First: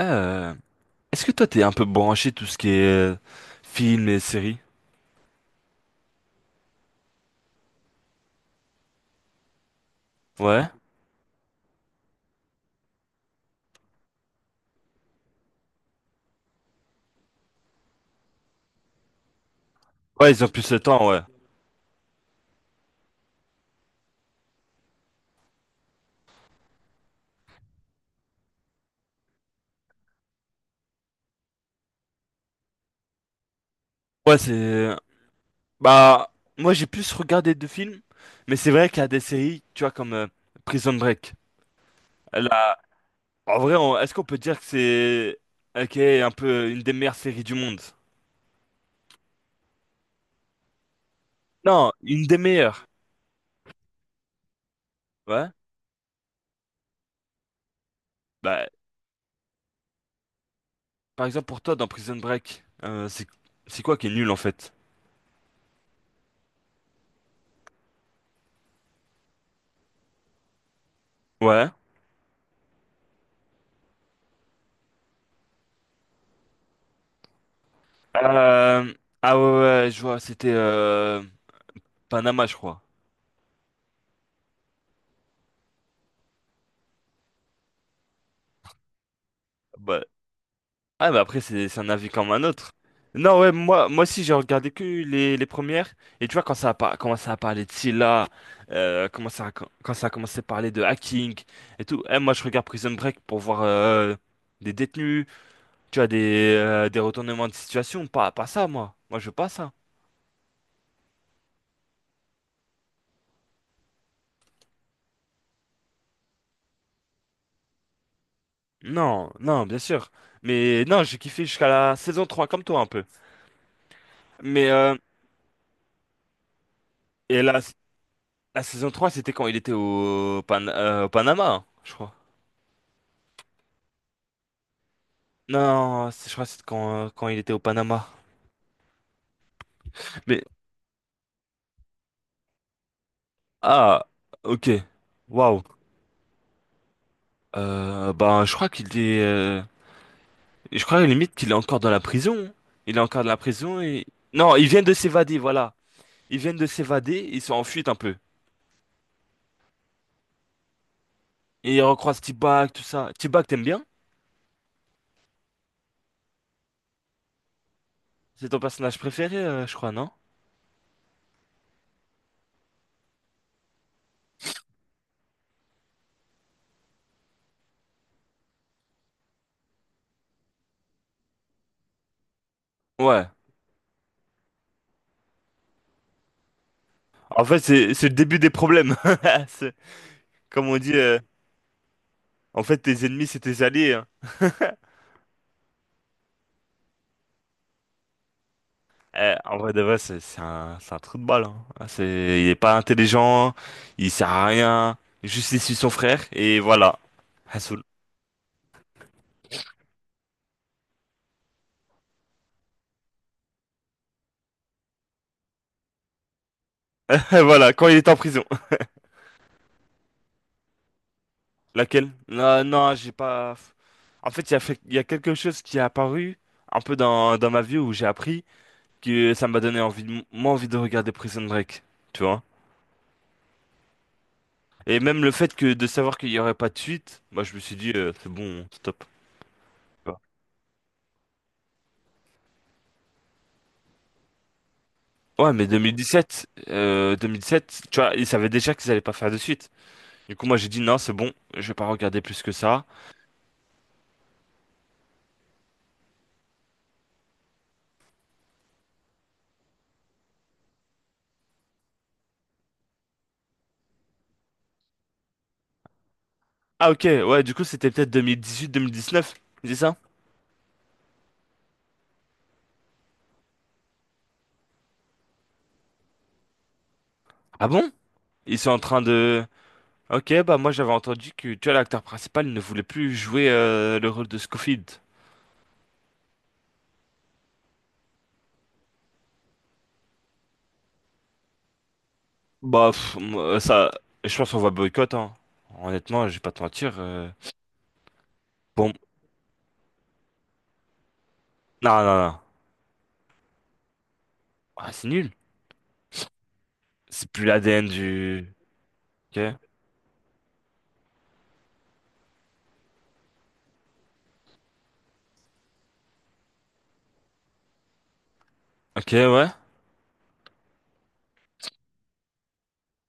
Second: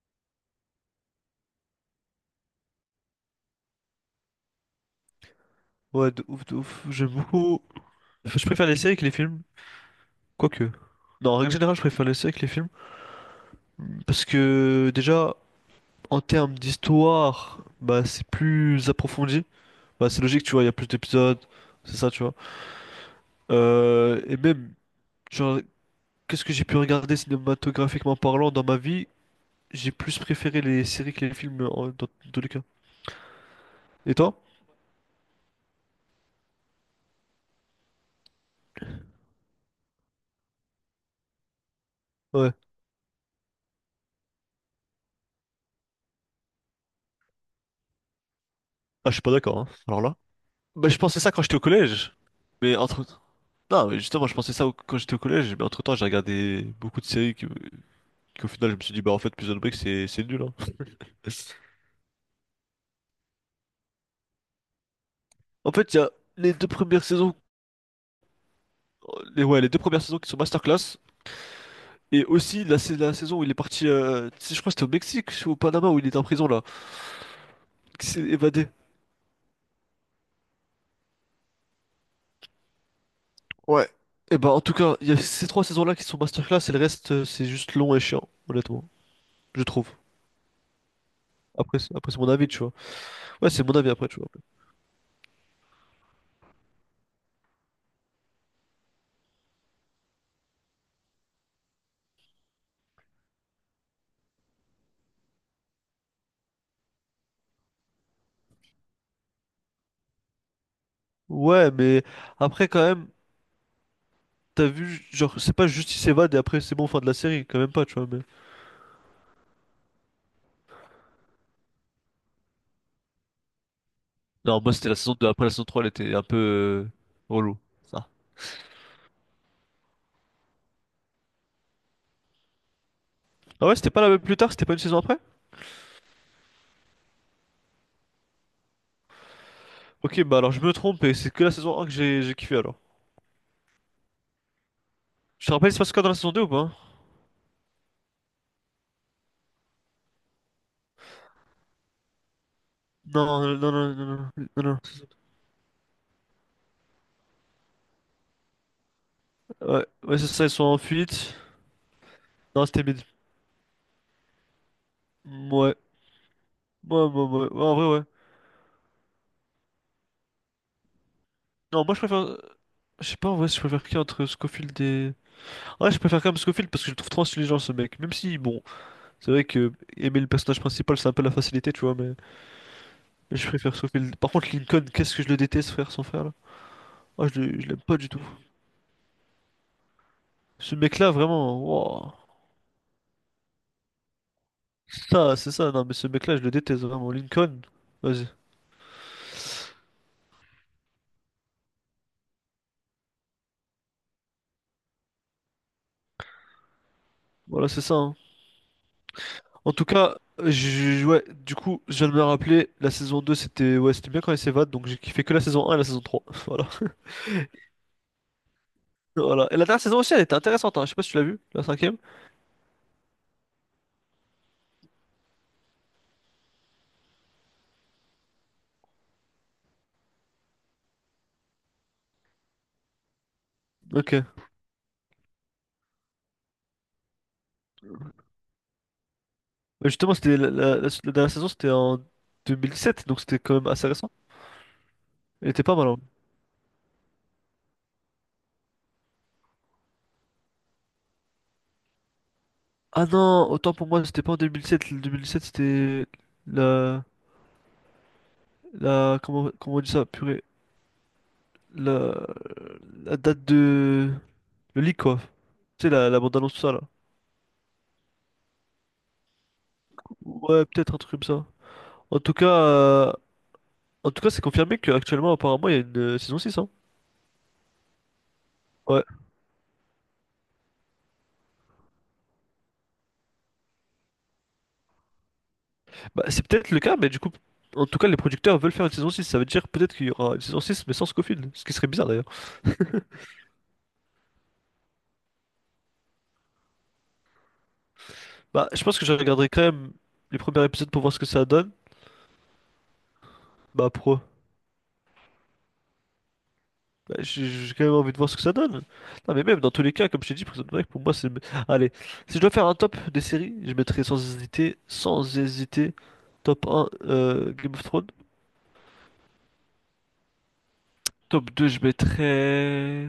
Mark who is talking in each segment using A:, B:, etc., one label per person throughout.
A: Euh, Est-ce que toi t'es un peu branché tout ce qui est film et séries?
B: Ouais, de ouf, de ouf. J'aime beaucoup. Je préfère les séries que les films, quoique.
A: Ouais.
B: Non, en règle générale, je préfère les séries que les films. Parce que, déjà, en termes d'histoire, bah, c'est plus approfondi. Bah, c'est
A: Ouais,
B: logique,
A: ils ont
B: tu vois, il y
A: plus
B: a
A: le
B: plus
A: temps, ouais.
B: d'épisodes. C'est ça, tu vois. Et même, genre, qu'est-ce que j'ai pu regarder cinématographiquement parlant dans ma vie? J'ai plus préféré les séries que les films, dans tous les cas. Et toi?
A: Ouais, c'est... Bah, Moi j'ai plus regardé de films, mais c'est vrai qu'il y a des séries, tu vois, comme Prison Break. Elle
B: Ouais.
A: a- En vrai, est-ce qu'on peut dire que c'est... Ok, un peu une des meilleures séries du monde?
B: Ah, je suis pas d'accord, hein. Alors là. Bah, je pensais ça quand j'étais au
A: Non,
B: collège.
A: une des
B: Mais
A: meilleures.
B: entre, Non, mais justement, je pensais ça quand j'étais au
A: Ouais.
B: collège, mais entre-temps, j'ai regardé beaucoup de séries qui qu'au
A: Bah,
B: final, je me suis dit, bah en fait, Prison Break, c'est nul, hein.
A: par exemple pour toi dans Prison Break, c'est quoi qui est nul en fait?
B: En fait, il y a les deux premières saisons, ouais, les deux premières saisons qui sont masterclass,
A: Ouais.
B: et aussi la saison où il est parti, tu sais, je crois que c'était au Mexique ou au Panama où il était en prison, là, qui s'est évadé.
A: Euh... Ah ouais, ouais, je vois, c'était Panama, je crois.
B: Ouais. Et bah, en tout cas, il y a ces trois saisons-là qui sont masterclass, et le reste, c'est juste long et chiant, honnêtement, je trouve.
A: Bah, bah après, c'est c'est un avis
B: Après c'est mon
A: comme un
B: avis, tu
A: autre.
B: vois.
A: Non,
B: Ouais,
A: ouais,
B: c'est mon
A: moi,
B: avis
A: moi
B: après, tu
A: aussi,
B: vois.
A: j'ai regardé que les premières. Et tu vois, quand commencé à parler de Scylla, quand ça a commencé à parler de hacking et tout, eh, moi, je regarde Prison Break pour voir des détenus, tu vois, des retournements de situation. Pas ça, moi. Moi, je veux pas ça.
B: Ouais, mais après, quand même. T'as vu, genre, c'est pas juste il s'évade et après c'est bon, fin de la série, quand même pas, tu vois. Mais...
A: Non, non, bien sûr. Mais non, j'ai kiffé jusqu'à la saison 3 comme toi, un peu.
B: Non,
A: Mais,
B: moi c'était la
A: euh,
B: saison deux. Après, la saison trois, elle était un peu
A: et
B: relou.
A: la,
B: Ça.
A: la saison 3 c'était quand il était au, au Panama, hein, je crois.
B: Ah ouais, c'était pas la même plus tard, c'était pas une saison après?
A: Non, c'est- Je crois que c'est quand, quand il était au Panama.
B: Ok, bah
A: Mais,
B: alors je me trompe et c'est que la saison un que j'ai kiffé alors.
A: ah, ok.
B: Je te
A: Waouh.
B: rappelle, il se passe quoi dans la saison deux ou pas?
A: Je crois qu'il est. Je crois limite qu'il est encore dans la prison. Il est encore
B: Non,
A: dans la
B: non, non,
A: prison et.
B: non, non, non,
A: Non,
B: non.
A: ils
B: non.
A: viennent de s'évader, voilà. Ils viennent de s'évader, ils sont en fuite un peu.
B: Ouais, ouais, c'est ça, ils sont en fuite.
A: Et ils recroisent
B: Non,
A: T-Bag, tout
B: c'était mid.
A: ça. T-Bag, t'aimes bien?
B: Ouais. Ouais, en vrai, ouais.
A: C'est ton personnage préféré, je crois, non?
B: Non, moi je préfère. Je sais pas en vrai si je préfère qui entre Scofield et. Ouais, je préfère quand même Scofield parce que je le trouve trop intelligent ce mec. Même si, bon, c'est vrai que aimer le personnage principal, c'est un peu la facilité, tu vois, mais
A: Ouais.
B: je préfère sauver. Par contre, Lincoln, qu'est-ce que je le déteste, frère, son frère, là. Ah,
A: En fait,
B: je l'aime
A: c'est
B: pas
A: c'est
B: du
A: le
B: tout.
A: début des problèmes. C'est- Comme
B: Ce
A: on dit,
B: mec-là, vraiment, wow.
A: en fait, tes ennemis, c'est tes alliés. Hein.
B: Non, mais ce mec-là, je le déteste, vraiment. Lincoln, vas-y.
A: Eh, en vrai de vrai, c'est un trou de balle. Hein. Ah, C'est, il est pas intelligent, il sert à rien. Juste il suit son frère et voilà.
B: Voilà, c'est
A: Hassoul.
B: ça, hein. En tout cas, ouais, du coup, je viens de me rappeler, la saison 2, c'était ouais, c'était bien quand il s'évade, donc j'ai kiffé que la saison un et la saison 3. Voilà.
A: Voilà, quand il est en prison.
B: Voilà. Et la dernière saison aussi, elle était intéressante, hein. Je sais pas si tu l'as vue, la cinquième.
A: Laquelle? Non, non, j'ai pas. En fait, il y a quelque chose qui est apparu un peu dans ma vie où j'ai appris que ça m'a donné envie de, moins envie de regarder Prison Break, tu vois.
B: Ok. Ouais,
A: Et même le fait que de savoir qu'il y aurait pas de suite, moi je me suis dit c'est bon, stop.
B: justement, c'était la dernière saison, c'était en 2017, donc c'était quand même assez récent. Il
A: Ouais,
B: était
A: mais
B: pas mal, hein.
A: 2017, 2017, tu vois, ils savaient déjà qu'ils allaient pas faire de suite. Du coup, moi, j'ai dit non, c'est bon, je vais pas regarder plus que ça.
B: Ah non, autant pour moi, c'était pas en 2007. Le 2007, c'était la, comment, comment on dit ça, purée, la, la date de, le leak quoi. Tu sais, la bande-annonce, tout ça là.
A: Ah, ok, ouais, du coup, c'était peut-être 2018-2019, c'est ça?
B: Ouais, peut-être un truc comme ça. En tout cas, euh, en tout cas, c'est confirmé qu'actuellement, apparemment, il y a une saison six, hein.
A: Ah bon? Ils sont en train
B: Ouais.
A: de... Ok, bah moi, j'avais entendu que, tu vois, l'acteur principal ne voulait plus jouer le rôle de Scofield.
B: Bah, c'est peut-être le cas, mais du coup, en tout cas, les producteurs veulent faire une saison six. Ça veut dire peut-être qu'il y aura une saison 6 mais sans Scofield, ce qui serait bizarre d'ailleurs.
A: Moi, ça, je pense qu'on va boycott, hein. Honnêtement, je vais pas te mentir.
B: Bah, je
A: Bon,
B: pense que je regarderai quand même les premiers épisodes pour voir ce que ça donne.
A: non, non, non.
B: Bah, pro.
A: Ah, c'est nul.
B: Bah,
A: C'est plus
B: j'ai
A: la
B: j'ai quand
A: l'ADN
B: même envie de voir ce que ça
A: du...
B: donne. Non,
A: Ok,
B: mais même dans tous les cas, comme je t'ai dit, Prison Break, pour moi, c'est. Allez, si je dois faire un top des séries, je mettrais sans hésiter, sans hésiter, top un Game of Thrones.
A: ok, ouais.
B: Top 2 je mettrais.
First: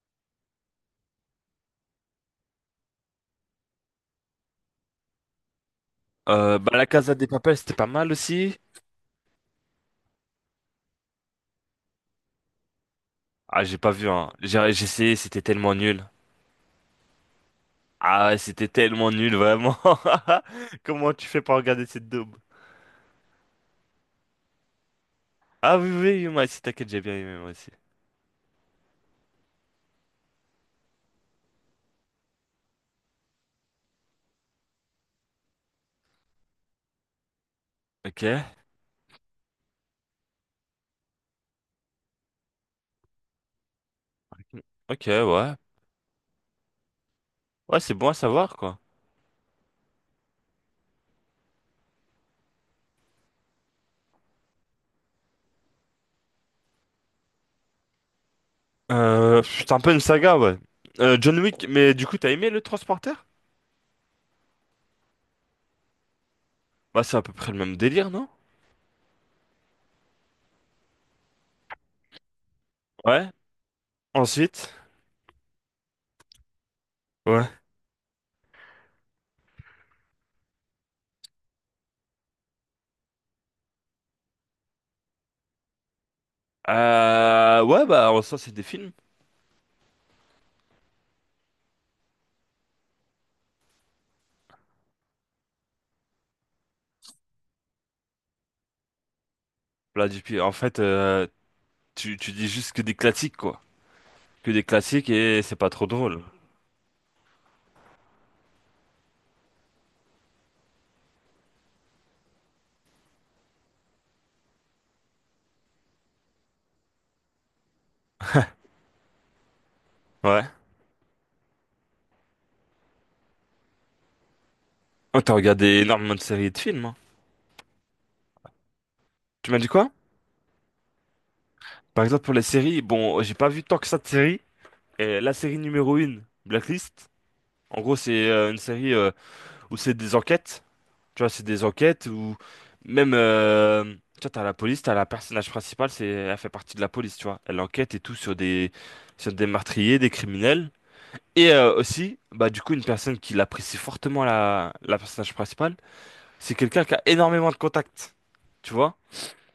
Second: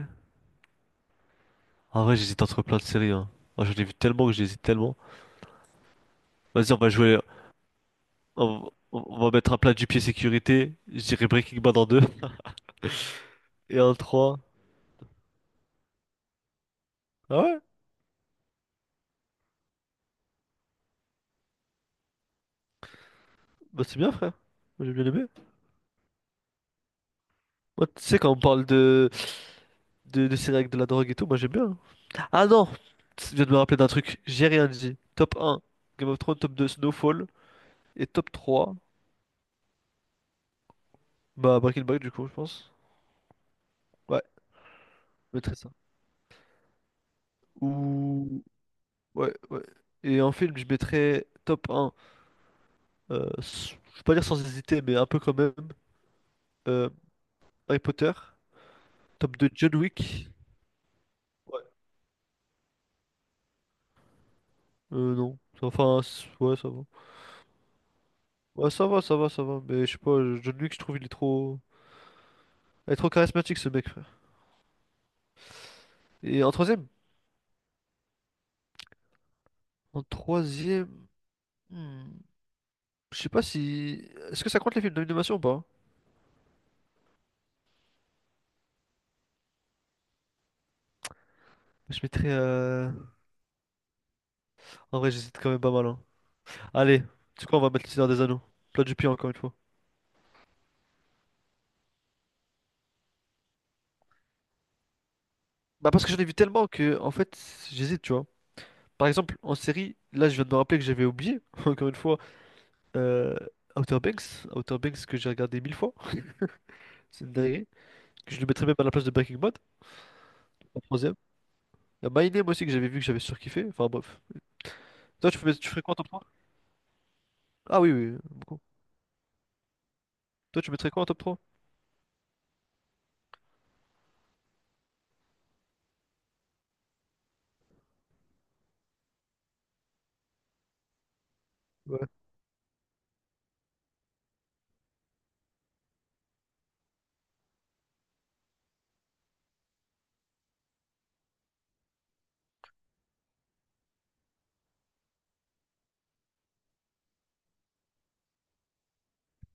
B: En vrai, j'hésite entre plein de séries, hein. Moi, j'en ai vu tellement que j'hésite tellement. Vas-y, on
A: La
B: va
A: Casa
B: jouer.
A: des Papel, c'était pas mal aussi.
B: On va mettre un plat du pied sécurité. Je dirais Breaking Bad en 2
A: Ah, j'ai
B: et
A: pas
B: en
A: vu, hein.
B: trois.
A: J'ai essayé, c'était tellement nul.
B: Ah ouais?
A: Ah, ouais, c'était tellement nul, vraiment. Comment tu fais pour regarder cette daube?
B: Bah, c'est bien, frère. Moi, j'ai bien aimé.
A: Ah oui, oui, oui, moi aussi, t'inquiète, j'ai bien aimé, moi aussi.
B: Moi, tu sais, quand on parle de séries avec de la drogue et tout, moi, j'aime bien, hein. Ah non! Tu viens de me rappeler d'un truc, j'ai rien dit. Top un, Game of Thrones, top 2, Snowfall. Et
A: Ok.
B: top 3, bah Breaking Bad du coup, je pense. Ouais,
A: Ok,
B: je mettrais
A: ouais.
B: ça.
A: Ouais, c'est bon à
B: Ou...
A: savoir, quoi.
B: Ouais, ouais. Et en film, je mettrais top un, je vais pas dire sans hésiter, mais un peu quand même, euh, Harry Potter. Top 2,
A: C'est
B: John
A: un peu une
B: Wick.
A: saga, ouais. John
B: Ouais.
A: Wick, mais du coup, t'as aimé le Transporteur?
B: Non. Ouais, ça va.
A: Bah, c'est à peu près le même délire, non?
B: Ouais, ça va. Mais je sais pas, John Wick, je trouve il est trop... Il est trop
A: Ouais.
B: charismatique ce mec, frère.
A: Ensuite?
B: Et en troisième?
A: Ouais.
B: En troisième... Hmm. Je sais pas si. Est-ce que ça compte les films d'animation ou pas?
A: Ouais, bah, en soi, c'est des films.
B: Je mettrais. En vrai, j'hésite quand même pas mal, hein. Allez, tu crois, on va mettre Le Seigneur des Anneaux. Plat du pied, encore une fois.
A: Là, depuis, en fait, tu dis juste que des classiques, quoi. Que des classiques et c'est pas trop
B: Bah, parce que j'en
A: drôle.
B: ai vu tellement que, en fait, j'hésite, tu vois. Par exemple, en série, là, je viens de me rappeler que j'avais oublié, encore une fois, euh, Outer Banks. Outer Banks que j'ai regardé mille fois. C'est une dinguerie. Que je le mettrais même à la place de Breaking Bad,
A: Ouais.
B: en troisième. Il y a My Name aussi que j'avais vu que j'avais surkiffé. Enfin, bref.
A: Oh, t'as regardé
B: Tu ferais quoi en top
A: énormément de
B: trois?
A: séries et de films. Hein.
B: Ah oui, oui, oui, beaucoup.
A: Tu m'as dit quoi?
B: Toi, tu mettrais quoi en top trois?
A: Par exemple, pour les séries, bon, j'ai pas vu tant que ça de séries. Et la série numéro 1 Blacklist, en gros, c'est une série où c'est des enquêtes. Tu vois, c'est des enquêtes
B: Ouais,
A: où même. Tu vois, t'as la police, t'as la personnage principale, c'est, elle fait partie de la police, tu vois. Elle enquête et tout sur des meurtriers, des criminels. Et aussi, bah, du coup, une personne qui l'apprécie fortement, la personnage principale. C'est quelqu'un qui a énormément de contacts, tu vois,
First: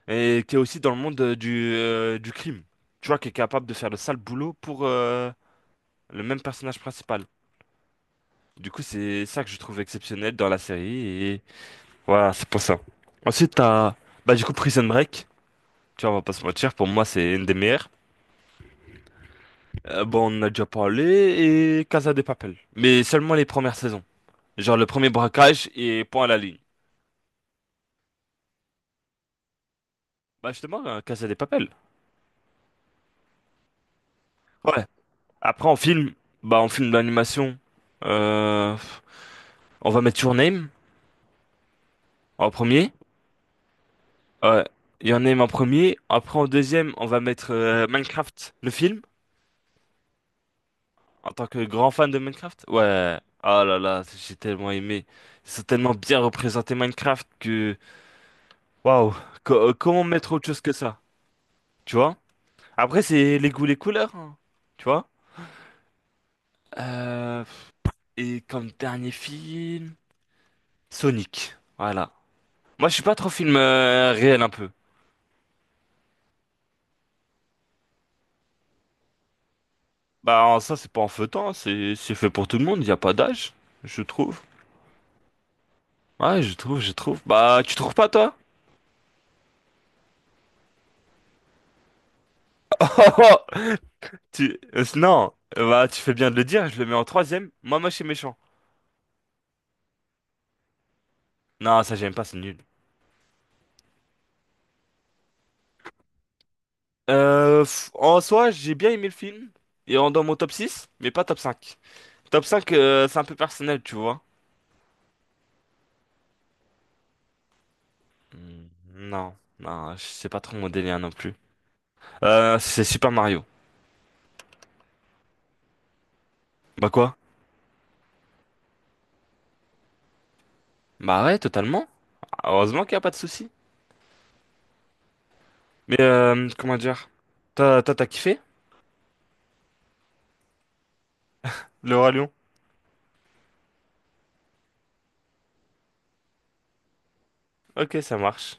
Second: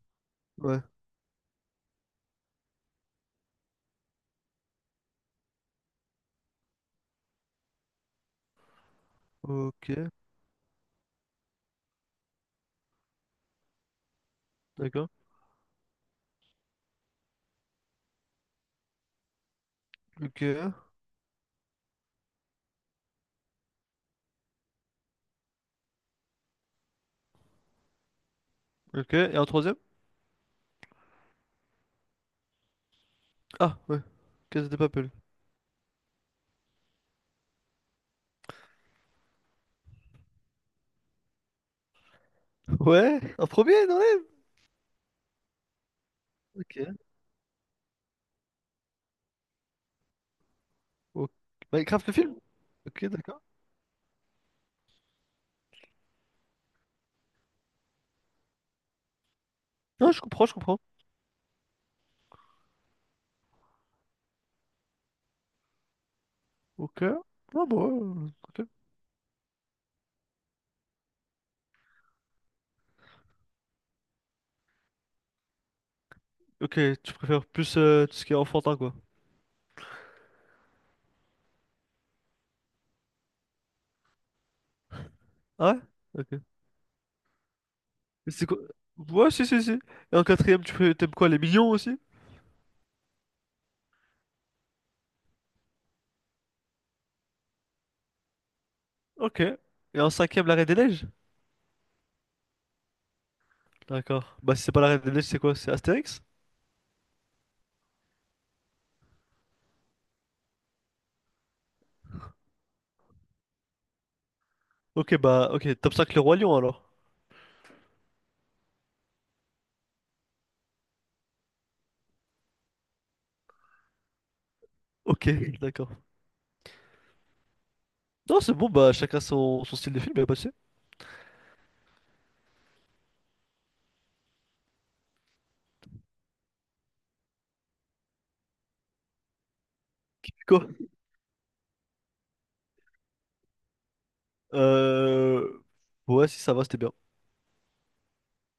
A: et qui est aussi
B: ouais.
A: dans le monde du crime, tu vois, qui est capable de faire le sale boulot pour le même personnage principal. Du coup, c'est ça que je trouve
B: Ok,
A: exceptionnel dans la série, et voilà, c'est pour ça. Ensuite, t'as, bah, du coup, Prison
B: d'accord.
A: Break, tu vois, on va pas se mentir, pour moi, c'est une des meilleures. Bon, on en
B: Ok,
A: a déjà parlé, et Casa de Papel, mais seulement les premières saisons. Genre le premier braquage et point à la ligne.
B: ok. Et en troisième?
A: Bah, justement, Casa de Papel.
B: Ah, ouais. Casa de
A: Ouais.
B: Papel.
A: Après, en film, bah, en film d'animation, euh, on va mettre Your Name en premier.
B: Ouais, en premier, dans les...
A: Ouais, Your Name en premier. Après, en deuxième,
B: Ok.
A: on va mettre Minecraft, le film, en
B: Ok.
A: tant que grand
B: Minecraft,
A: fan
B: le
A: de
B: film?
A: Minecraft.
B: Ok,
A: Ouais.
B: d'accord.
A: Ah là là, j'ai tellement aimé. Ils ont tellement bien représenté Minecraft que... Waouh. Comment
B: Non, je
A: mettre
B: comprends,
A: autre
B: je
A: chose que
B: comprends.
A: ça? Tu vois? Après, c'est les goûts, les couleurs. Hein, Tu vois?
B: Ok.
A: Euh,
B: Ah, bon, ouais,
A: et
B: ok,
A: comme dernier film, Sonic. Voilà. Moi, je suis pas trop film réel un peu.
B: ok, tu préfères plus tout ce qui est enfantin, quoi.
A: Bah ça c'est pas en feuilletant, hein. C'est fait pour tout le monde, il y a pas d'âge, je trouve.
B: Ah ouais?
A: Ouais,
B: Ok.
A: je trouve, je trouve. Bah tu trouves pas
B: Et
A: toi?
B: c'est quoi? Ouais, si, si, si. Et en quatrième, t'aimes quoi? Les millions aussi?
A: Tu non, bah tu fais bien de le dire, je le mets en troisième. Moi moche et méchant.
B: Ok. Et en cinquième, la Reine des Neiges?
A: Non, ça j'aime pas, c'est nul.
B: D'accord. Bah, si c'est pas la Reine des Neiges, c'est quoi? C'est Astérix?
A: En soi, j'ai bien aimé le film et en dans mon top 6 mais pas top 5. Top 5 c'est un peu personnel, tu vois.
B: Ok, bah, ok. Top 5, le Roi Lion, alors.
A: Hmm, non, non, c'est pas trop mon délire non plus. C'est Super Mario.
B: Ok, d'accord.
A: Bah quoi?
B: Non, c'est bon, bah, chacun son, son style de film, y'a pas de souci.
A: Bah ouais, totalement. Heureusement qu'il y a pas de souci. Mais comment dire? T'as kiffé
B: Quoi?
A: le Roi Lion?
B: Euh... Ouais, si ça va, c'était bien.
A: Ok, ça marche.